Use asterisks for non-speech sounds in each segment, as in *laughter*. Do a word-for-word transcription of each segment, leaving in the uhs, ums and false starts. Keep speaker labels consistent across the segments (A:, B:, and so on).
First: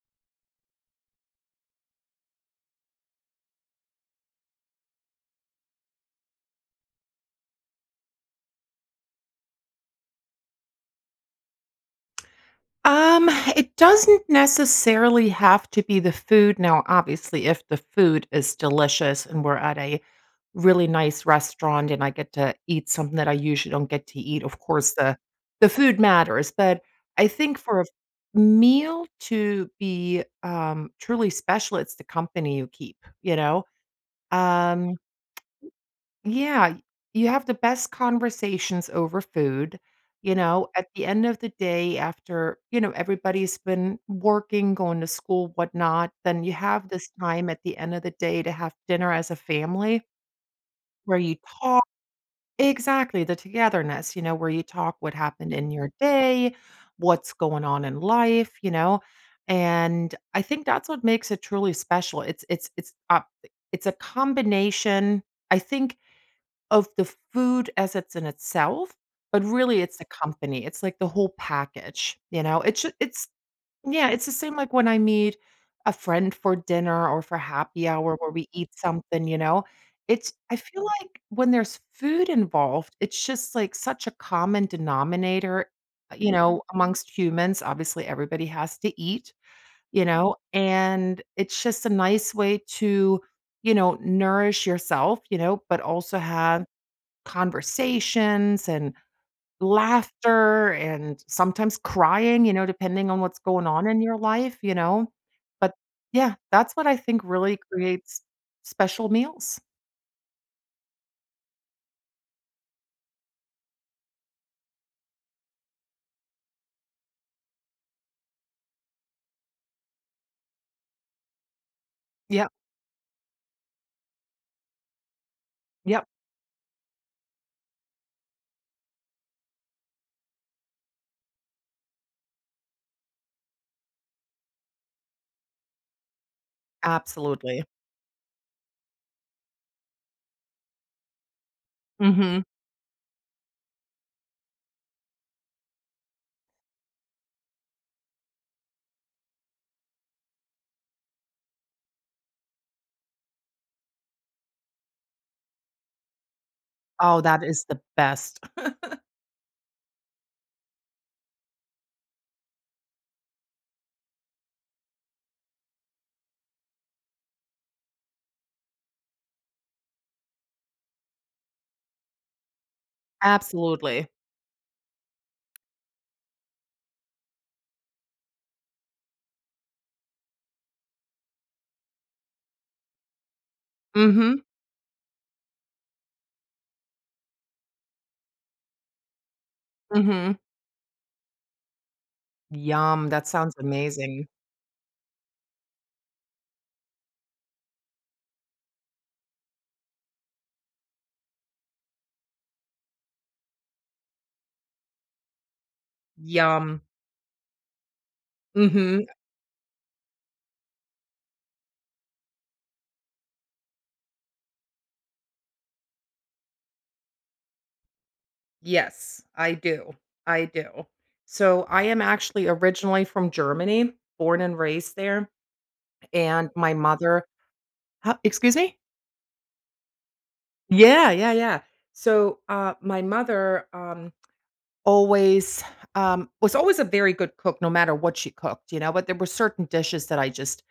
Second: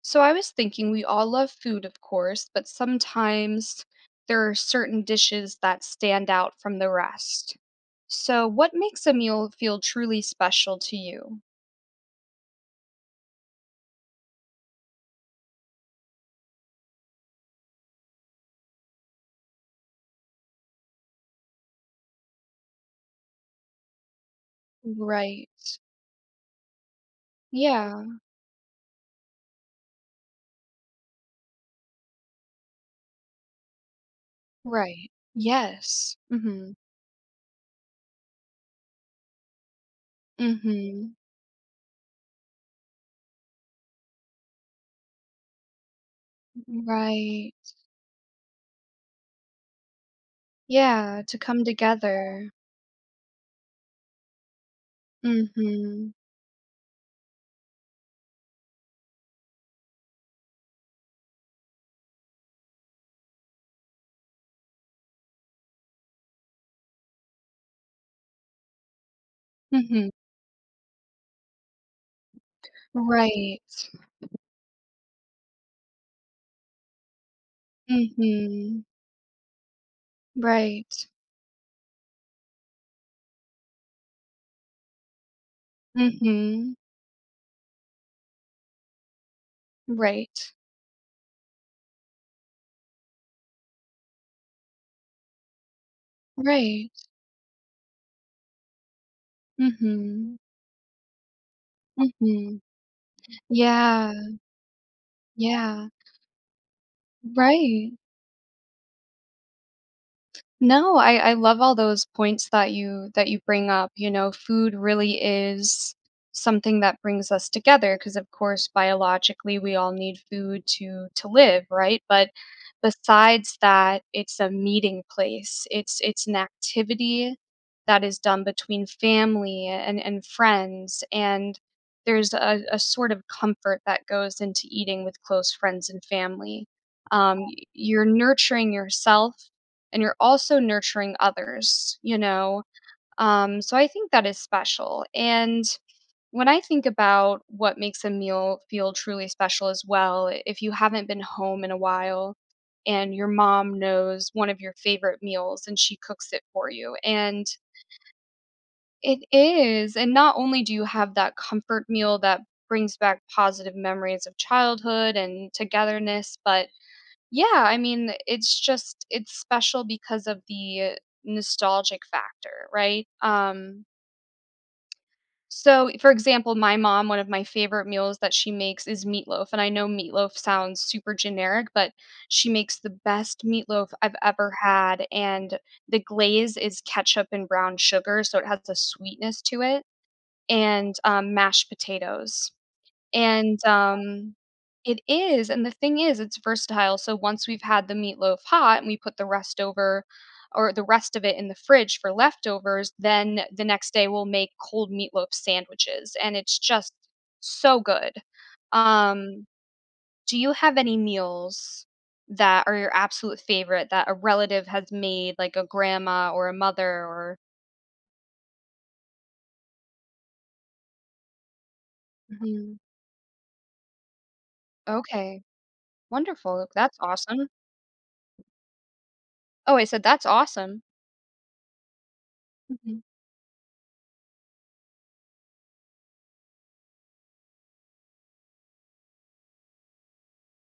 A: So I was thinking we all love food, of course, but sometimes there are certain dishes that stand out from the rest. So what makes a meal feel truly special to you?
B: Um, it doesn't necessarily have to be the food. Now, obviously, if the food is delicious and we're at a really nice restaurant and I get to eat something that I usually don't get to eat, of course the
A: Right.
B: the food matters, but I think for a
A: Yeah.
B: meal to be um truly special, it's the company you keep, you know? Um
A: Right. Yes. Mhm.
B: yeah, you have the best conversations over food, you know, at the
A: Mhm.
B: end of the day after, you know, everybody's been working, going to school, whatnot, then you have this time
A: Right.
B: at the end of the day to have dinner as a family where
A: Yeah,
B: you
A: to come
B: talk
A: together.
B: exactly, the togetherness, you know, where you talk what happened in your
A: Mhm.
B: day, what's going on in life, you know, and I think that's what makes it truly special. It's it's it's uh, it's a combination, I think, of the food as it's in itself, but really it's the
A: Mhm.
B: company, it's like the whole package, you know? It's ju it's
A: Right.
B: yeah, it's the same like when I meet a friend for dinner or for happy hour where we eat
A: Mhm.
B: something, you know? It's, I feel
A: Right.
B: like when there's food involved, it's just like such a common denominator, uh, you know,
A: Mhm.
B: amongst humans, obviously everybody has to eat, you know?
A: Right.
B: And it's just a nice way to, you know, nourish yourself, you know, but also have
A: Right.
B: conversations and
A: Mhm.
B: laughter and sometimes crying, you
A: Mhm.
B: know, depending on what's going on in
A: Yeah,
B: your life, you know? But
A: yeah,
B: yeah, that's what I think really
A: right.
B: creates special meals.
A: No, I I love all those points that you that you bring up, you know, food really is something that brings us together because of course biologically we all need food to to live, right? But
B: Yep,
A: besides that, it's a meeting place. It's
B: yep.
A: it's an activity that is done between family and and friends and there's a, a sort of comfort that goes into eating with close friends and family um, y-
B: Absolutely.
A: you're nurturing yourself and you're also nurturing others, you
B: Mhm.
A: know? Um, so I think that is special. And when I think about what makes a meal feel truly special as well, if you haven't been home in a while and your mom knows one of your favorite meals and she cooks it for you.
B: Oh, that
A: And
B: is the best.
A: it is. And not only do you have that comfort meal that brings back positive memories of childhood and togetherness, but yeah, I mean, it's just it's special because of the nostalgic factor, right? Um,
B: Absolutely.
A: so for example, my mom, one of my favorite meals that she makes is meatloaf, and I know meatloaf sounds super generic, but she makes the best meatloaf I've
B: Mhm,
A: ever had, and the glaze is ketchup and brown sugar, so it has a sweetness to it,
B: mhm.
A: and um, mashed potatoes.
B: Yum, that sounds
A: And,
B: amazing.
A: um, it is, and the thing is, it's versatile, so once we've had the meatloaf hot and we put the rest over or the rest of it in the fridge for leftovers, then the next day we'll make cold meatloaf sandwiches, and it's
B: Yum.
A: just so good.
B: Mhm.
A: Um, do you have any meals that are your absolute favorite that a relative has made, like a grandma or a mother or
B: Yes, I do, I do. So, I am actually
A: Mhm.
B: originally from Germany, born and raised there.
A: Okay,
B: And
A: wonderful,
B: my
A: that's
B: mother—
A: awesome.
B: huh, excuse me?
A: Oh, I said that's awesome.
B: Yeah, yeah, yeah. So, uh,
A: Mhm.
B: my mother, um, always, um, was always a very good cook no matter what she cooked, you know, but there were certain dishes that I just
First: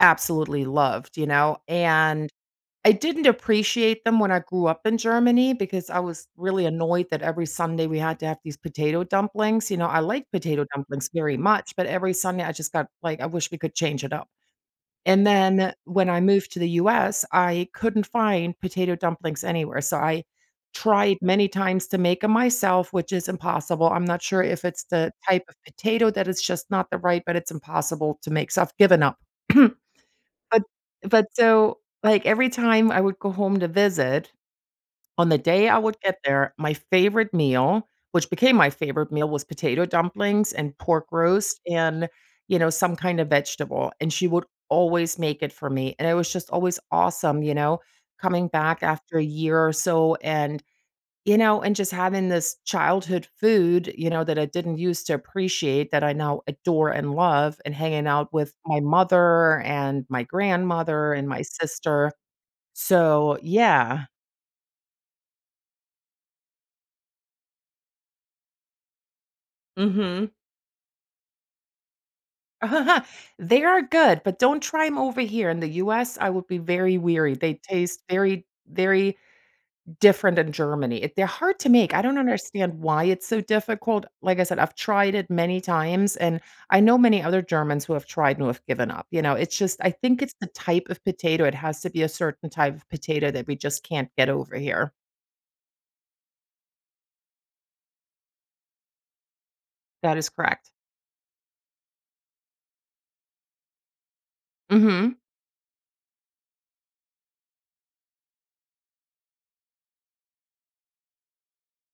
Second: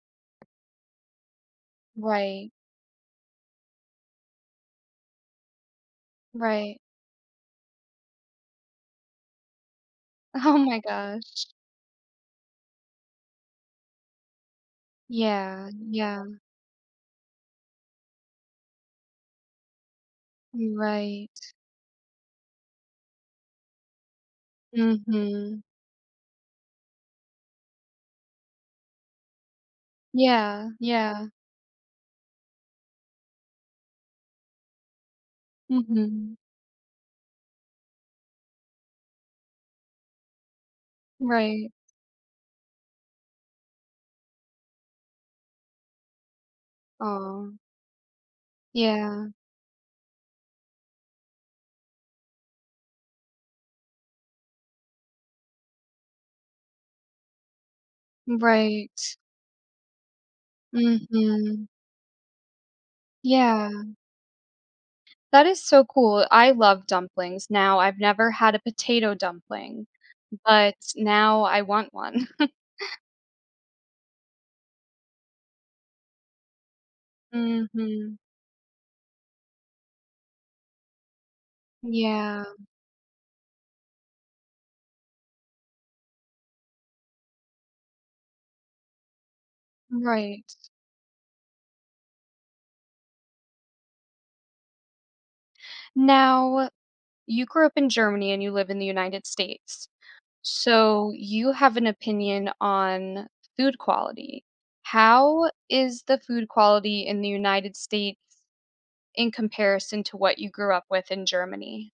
B: absolutely loved, you know, and
A: Right.
B: I didn't appreciate them when I grew up in Germany because I was really
A: Right. *laughs*
B: annoyed that every Sunday we had to have these potato dumplings. You know, I like
A: Oh
B: potato
A: my
B: dumplings very
A: gosh.
B: much, but every Sunday I just got like, I wish we could change it up. And
A: Yeah,
B: then when I
A: yeah.
B: moved to the U S, I couldn't find potato dumplings anywhere, so I tried
A: Right.
B: many times to make them myself, which is impossible. I'm not sure if it's the type of
A: Mhm.
B: potato that is just not the right, but it's impossible to make, so I've given up. *clears throat* But
A: Yeah, yeah.
B: but so, like, every time I would go home to visit, on the day I would get
A: Mhm.
B: there, my favorite meal, which became my favorite meal, was potato dumplings and pork roast
A: Right.
B: and, you know, some kind of vegetable, and she would always make it for me, and it was just always awesome,
A: Oh.
B: you know, coming back after a
A: Yeah.
B: year or so, and, you know, and just having this childhood food, you know, that I didn't used to appreciate that I now adore and love, and hanging out with my
A: Right.
B: mother and my grandmother and my
A: Mhm.
B: sister. So,
A: Yeah.
B: yeah.
A: That is so cool. I love dumplings now. I've never had a potato dumpling,
B: Mhm.
A: but now I want one. *laughs*
B: *laughs* Uh-huh. They are good, but don't try try them over here in the U S, I would be very weary. They taste
A: Mhm.
B: very, very different in Germany. It they're hard to make. I don't
A: Yeah.
B: understand why it's so difficult. Like I said, I've tried it many times, and I know many other Germans who have tried and who have given up, you know? It's just I think it's
A: Right.
B: the type of potato. It has to be a certain type of potato that we just can't get over here.
A: Now, you grew up in Germany and you live in the United States.
B: That is correct.
A: So, you have an opinion on food quality.
B: Mhm.
A: How is the food quality in the United States in comparison to what you grew up with in Germany?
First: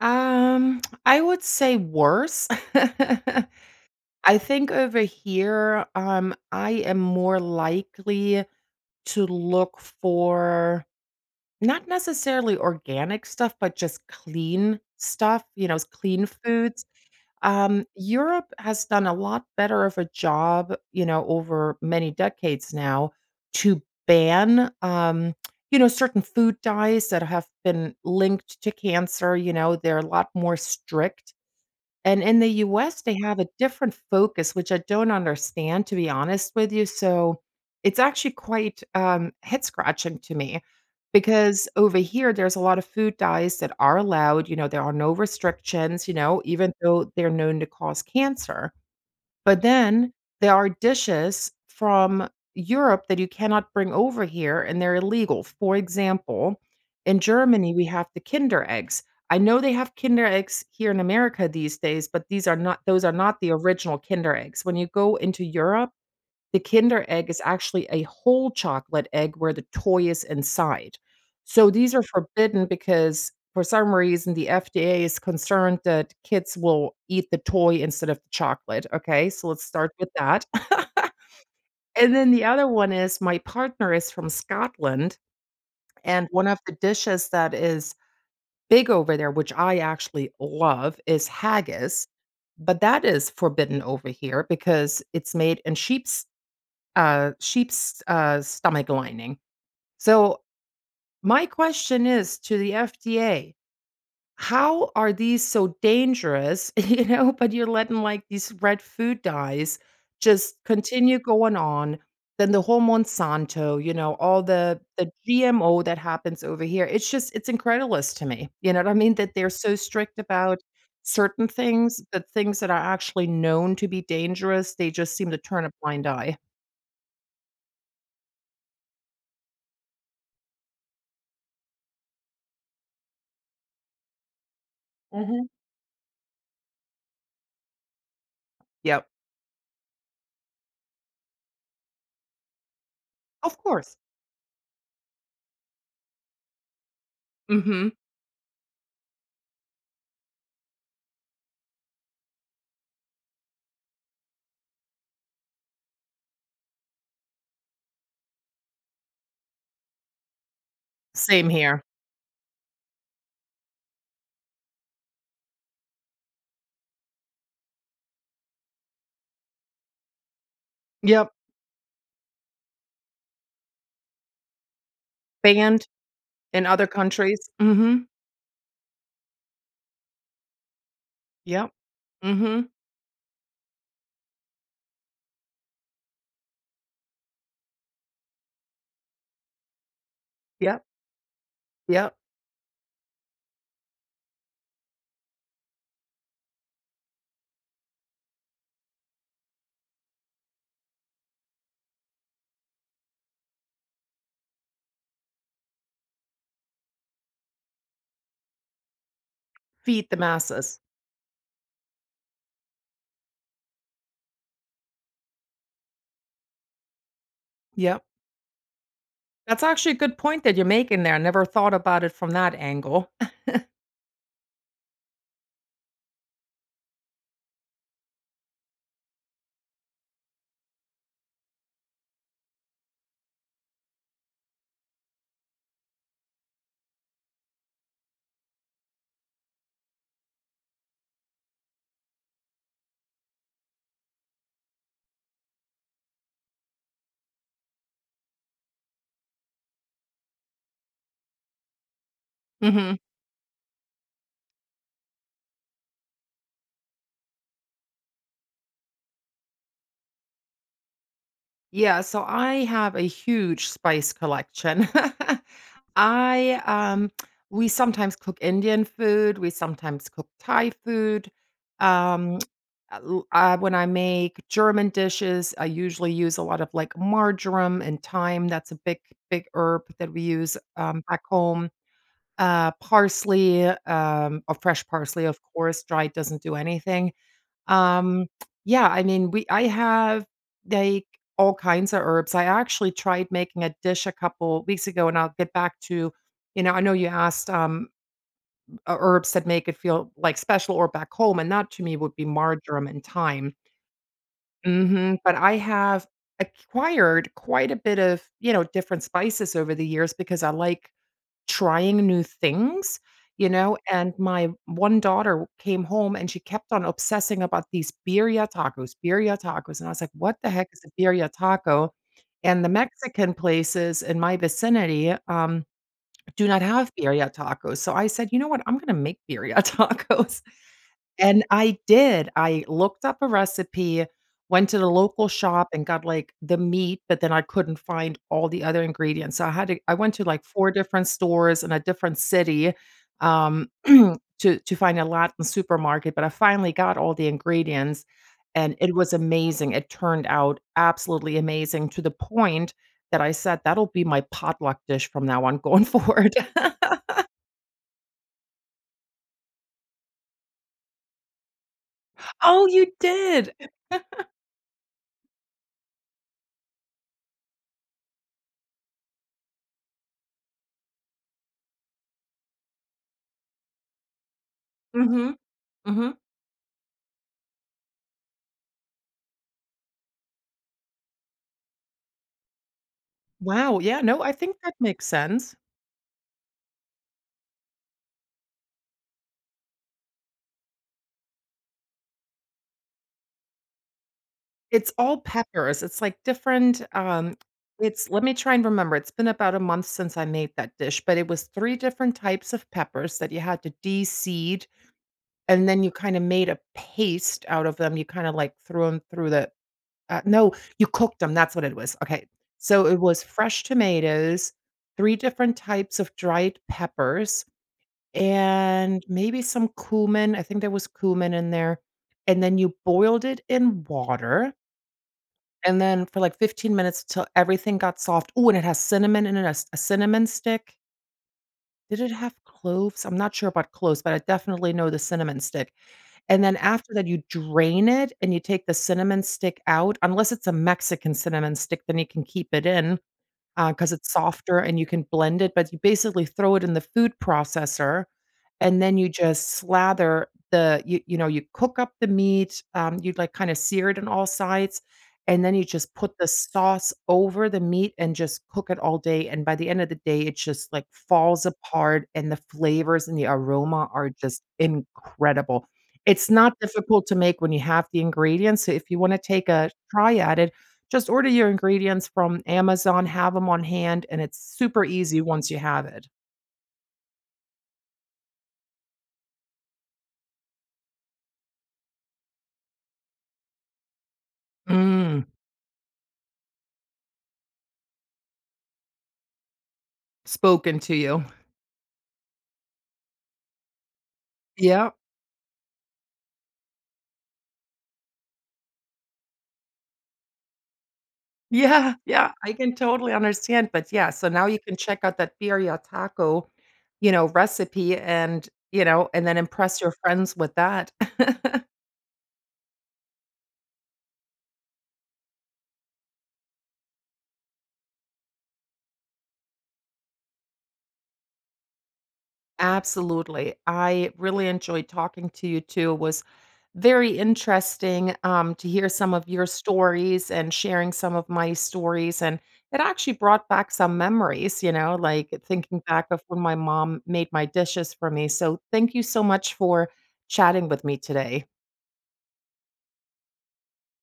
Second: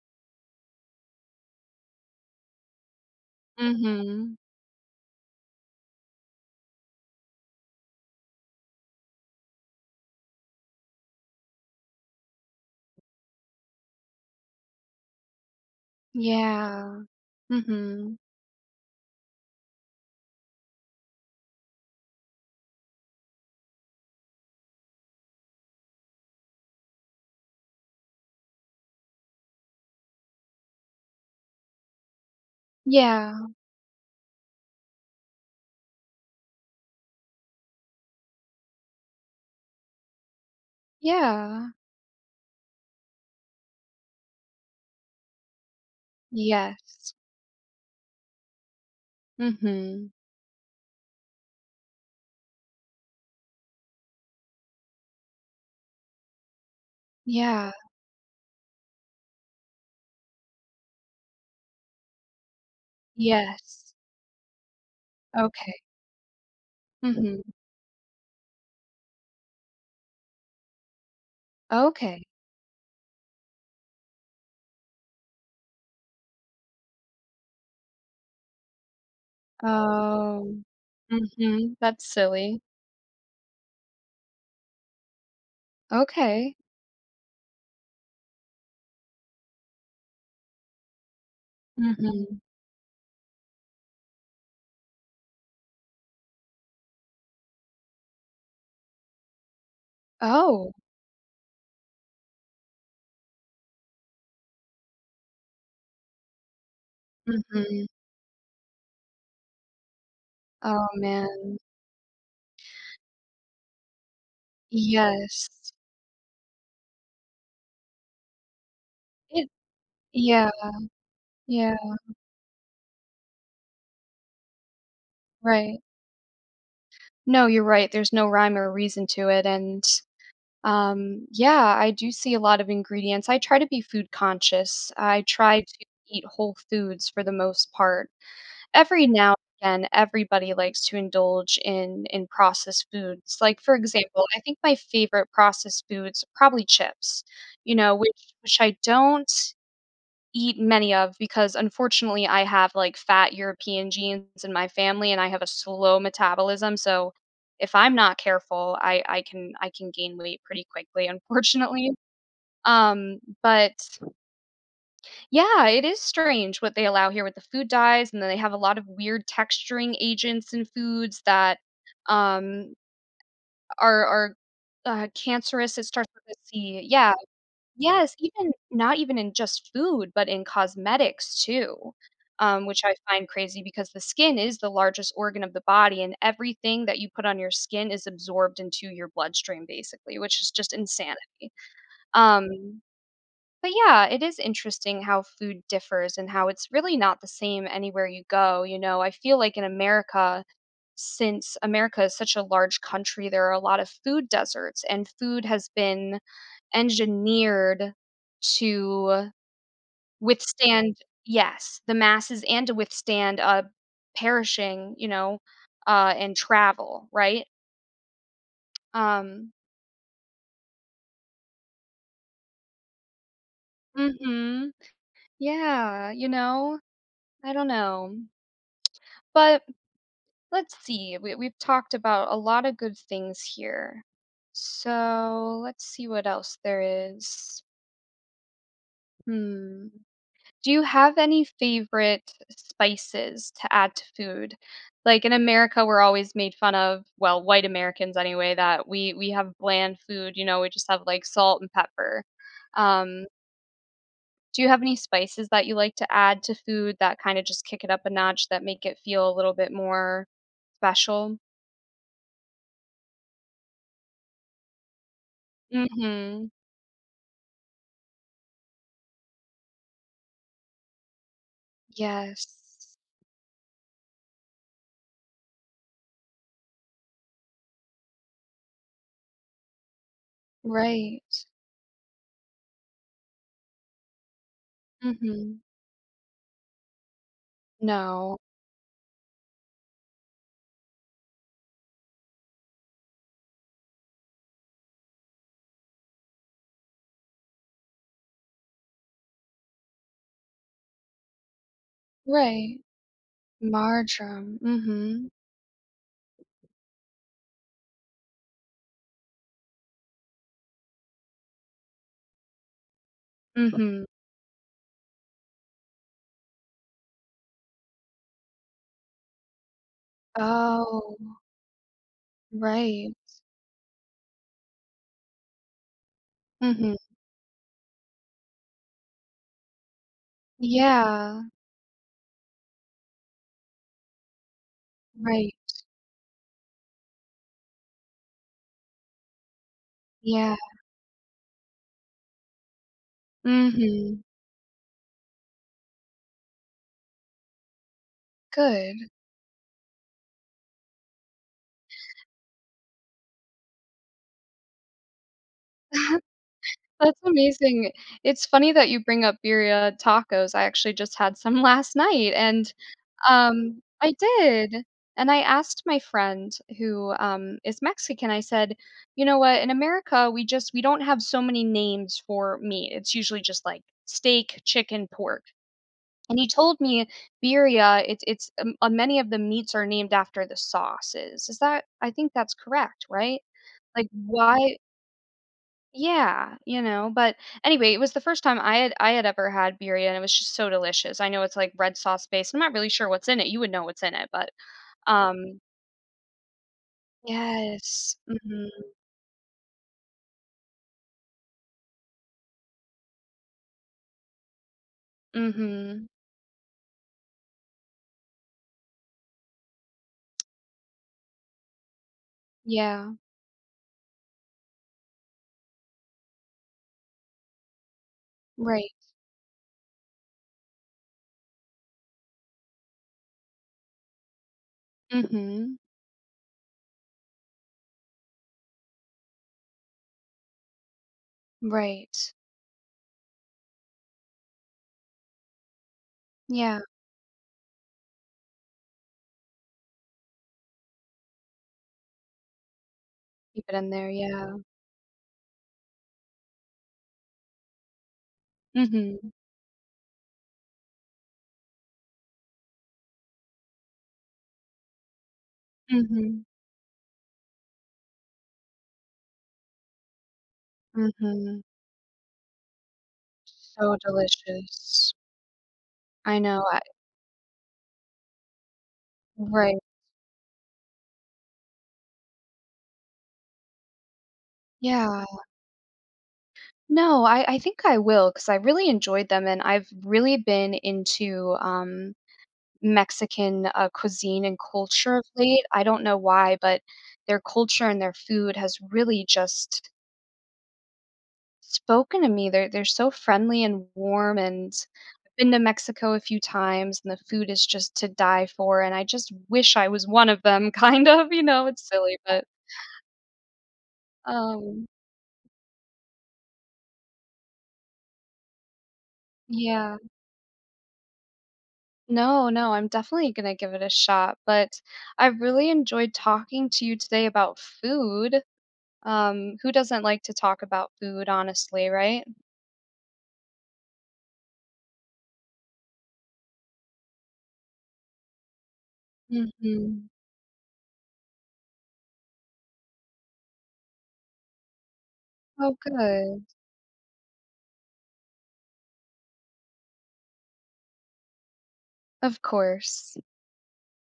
B: Um, I would say worse. *laughs*
A: Mhm.
B: I think over here, um, I am more likely to look for not necessarily organic stuff, but just clean stuff, you know, s- clean foods.
A: Yeah.
B: Um,
A: Mhm.
B: Europe has done a lot better of a job, you know, over many decades now to ban, um, you know, certain food dyes that have been linked to cancer. You know, they're a lot more strict, and in the U S, they
A: Yeah.
B: have a different focus, which I don't understand, to be honest with you. So it's actually quite um, head scratching to me
A: Yeah.
B: because over here, there's a lot of food dyes that are allowed. You know, there are no restrictions, you know, even though
A: Yes.
B: they're known to cause cancer. But
A: Mhm.
B: then there are dishes from Europe that you cannot bring over here, and they're illegal. For example, in
A: Yeah.
B: Germany, we have the Kinder eggs. I know they have Kinder eggs here in America these days, but these are not— those are not the
A: Yes.
B: original Kinder eggs. When you go into
A: Okay.
B: Europe, the Kinder Egg is
A: Mhm.
B: actually a whole chocolate egg where the toy is inside. So these are
A: Okay.
B: forbidden because for some reason the F D A is concerned that kids will eat the toy instead of the chocolate, okay? So let's start with that.
A: Oh.
B: *laughs*
A: Mhm. That's
B: And then the
A: silly.
B: other one is my partner is from Scotland, and one
A: Okay.
B: of the dishes that is big over there, which I actually love, is haggis,
A: Mhm.
B: but that is forbidden over here because it's made in sheep's uh, sheep's, uh, stomach lining. So
A: Oh.
B: my question is to the F D A, how are these so dangerous, *laughs* you know, but you're
A: Mhm.
B: letting like these red food dyes just
A: Oh,
B: continue going
A: man.
B: on. Then the whole Monsanto, you know, all the the
A: Yes.
B: G M O that happens over here. It's just it's incredulous to me. You know what I mean? That
A: It
B: they're so strict
A: yeah,
B: about certain
A: yeah,
B: things, but things that are actually known to be dangerous, they just seem to turn a
A: right.
B: blind eye.
A: No, you're right, there's no rhyme or reason to it, and, um, yeah, I do see a lot of ingredients. I try to be food conscious. I
B: Mhm.
A: try to eat whole foods for the most part. Every
B: Yep.
A: now and again, everybody likes to indulge in in processed foods.
B: Of
A: Like, for
B: course.
A: example, I think my favorite processed foods are probably chips, you
B: Mhm.
A: know, which which I don't eat many of because unfortunately I have like fat European genes in my family and I have a slow metabolism. So if I'm not careful, I, I can I can gain weight pretty quickly,
B: Same here.
A: unfortunately. Um, but yeah, it is strange what they allow here with the food dyes, and then they have a lot of weird texturing agents in foods
B: Yep,
A: that um are are uh, cancerous. It
B: banned
A: starts with a
B: in
A: C.
B: other
A: Yeah,
B: countries. Mhm.
A: yes, even not even in just food, but in cosmetics
B: Yep.
A: too, um,
B: Mhm.
A: which I find crazy because the skin is the largest organ of the body, and everything that you put on your skin is absorbed into your bloodstream, basically, which is just
B: Yep,
A: insanity.
B: yep.
A: Um, but yeah, it is interesting how food differs and how it's really not the same anywhere you go. You know, I feel like in America, since America is such a large country, there are a lot of food deserts, and food has been engineered to
B: Feed the masses.
A: withstand yes, the masses and to withstand, uh, perishing, you know, uh, and travel, right?
B: Yep.
A: Um
B: That's actually a good point that you're making there. I never thought about it from that angle. *laughs*
A: Mhm. Yeah, you know? I don't know. But let's see, we we've talked about a lot of good things here. So, let's see what else there is. Hmm. Do you have any favorite spices to add to food? Like in America, we're always made fun of, well, white Americans anyway, that we we have bland food, you know, we just have like salt and pepper.
B: Mhm.
A: Um, do you have any spices that you like to add to food that kind of just kick it up a notch that make it feel a little bit more special?
B: Yeah, so I have a huge spice collection. *laughs*
A: Mhm.
B: I, um we sometimes cook Indian food, we sometimes cook Thai food. Um,
A: Yes.
B: uh, l uh, When I make German dishes, I usually use a lot of, like, marjoram and thyme, that's a big, big herb that we use, um, back
A: Right.
B: home. Uh, parsley, um, uh, fresh parsley, of
A: Mhm.
B: course, dried doesn't do anything. Um,
A: No.
B: yeah, I mean, we— I have, like, all kinds of herbs. I actually tried making a dish a couple weeks ago, and I'll get back to— you know, I know you asked, um, uh, herbs that make it feel, like, special or back home, and that to me would be
A: Right.
B: marjoram and thyme.
A: Marjoram.
B: Mhm,
A: Mhm.
B: but I have acquired quite a bit of, you know, different spices over the years because I like trying new things, you know,
A: Mhm.
B: and my one daughter came home and she kept on obsessing about these birria tacos, birria tacos, and I was like, "What the heck is a
A: Oh.
B: birria taco?" And the
A: Right.
B: Mexican places in my vicinity, um, do not have
A: Mhm.
B: birria tacos, so I said, "You know what? I'm gonna make birria *laughs* tacos."
A: Yeah.
B: And I did. I looked up a recipe, went to the local
A: Right.
B: shop and got, like, the meat, but then I couldn't find all the other ingredients. So I had to— I went to, like,
A: Yeah.
B: four different stores in a different city, um, *clears throat*
A: Mhm.
B: to to find a Latin supermarket, but I finally got all the ingredients, and it
A: Good.
B: was amazing. It turned out absolutely amazing, to the point that I said, "That'll be my potluck dish from now on going *laughs*
A: *laughs*
B: forward." *laughs*
A: That's amazing. It's funny that you bring up birria tacos. I actually just had some *laughs* last night,
B: Oh,
A: and,
B: you did?
A: um I did, and I asked my friend who, um, is Mexican, I said, "You know what? In America, we just we don't have so many names for meat. It's usually just, like, steak, chicken,
B: Mhm.
A: pork."
B: Mhm.
A: And he told me birria, it's it's um, uh, many of the meats are named after the sauces. Is that I think that's correct, right?
B: Wow, yeah,
A: Like
B: no, I think that
A: why
B: makes sense.
A: yeah, you know, but anyway, it was the first time I had I had ever had birria and it was just so delicious. I know it's like red sauce based. I'm not really sure what's in it. You would know what's in it, but
B: It's all
A: um
B: peppers, it's, like, different, um it's—
A: yes.
B: let me try and
A: Mhm.
B: remember, it's been about a month since I made that dish, but it was three different types of peppers that you had to de-seed, and then you
A: Mhm.
B: kinda made a paste out of them, you kinda, like, threw them through the— uh, no, you cooked them. That's what it was, okay. So, it
A: Yeah.
B: was fresh tomatoes, three different types of dried peppers
A: Right.
B: and maybe some cumin, I think there was cumin in there, and then you boiled it in water,
A: Mhm.
B: and then for, like, fifteen minutes till everything got soft. Oh, and it has cinnamon in it, a c a cinnamon stick. Did it
A: Right.
B: have cloves? I'm not sure about cloves, but I definitely know the cinnamon stick, and then
A: Yeah.
B: after that, you drain it and you take the cinnamon stick out, unless it's a Mexican cinnamon stick, then you can keep it in.
A: Keep it in
B: Because
A: there.
B: it's
A: Yeah.
B: softer and you can blend it, but you basically throw it in the food processor, and then you
A: Mhm.
B: just slather the— you you know, you cook up the meat, um, you, like, kinda sear it on all sides, and then you just put the
A: Mhm.
B: sauce over the meat and just cook it all day, and by the end of the day, it just, like, falls
A: Mhm.
B: apart, and the flavors and the aroma
A: So
B: are just
A: delicious.
B: incredible. It's
A: I
B: not
A: know, I
B: difficult to make when you have the ingredients, so if you wanna take a
A: right.
B: try at it, just order your ingredients from Amazon, have them on hand, and it's super easy
A: Yeah.
B: once you have it.
A: No, I I think I will, because I really enjoyed them, and I've really been into, um, Mexican, uh, cuisine and culture of
B: Mm,
A: late. I don't know why, but their culture and their food has really just
B: spoken to you.
A: spoken to me. They're they're so friendly and warm, and
B: Yeah,
A: I've been to Mexico a few times, and the food is just to die for, and I just wish I was one of them, *laughs* kind of, you know? It's
B: yeah,
A: silly,
B: yeah,
A: but,
B: *laughs* I can totally understand, but yeah, so now you can
A: um
B: check out that birria taco, you know, recipe and, you know, and then impress your
A: Yeah.
B: friends with that. *laughs*
A: No, no, I'm definitely going to give it a shot, but I've really enjoyed talking to you today about food. Um, who doesn't like to talk about food, honestly, right?
B: Absolutely. I really enjoyed talking to you too. It was very interesting, um, to hear some of your
A: Hmm.
B: stories and sharing some of my stories. And it actually brought back some memories, you know, like
A: Oh,
B: thinking back of when
A: good.
B: my mom made my dishes for me. So thank you so much for chatting with me today.
A: Of course.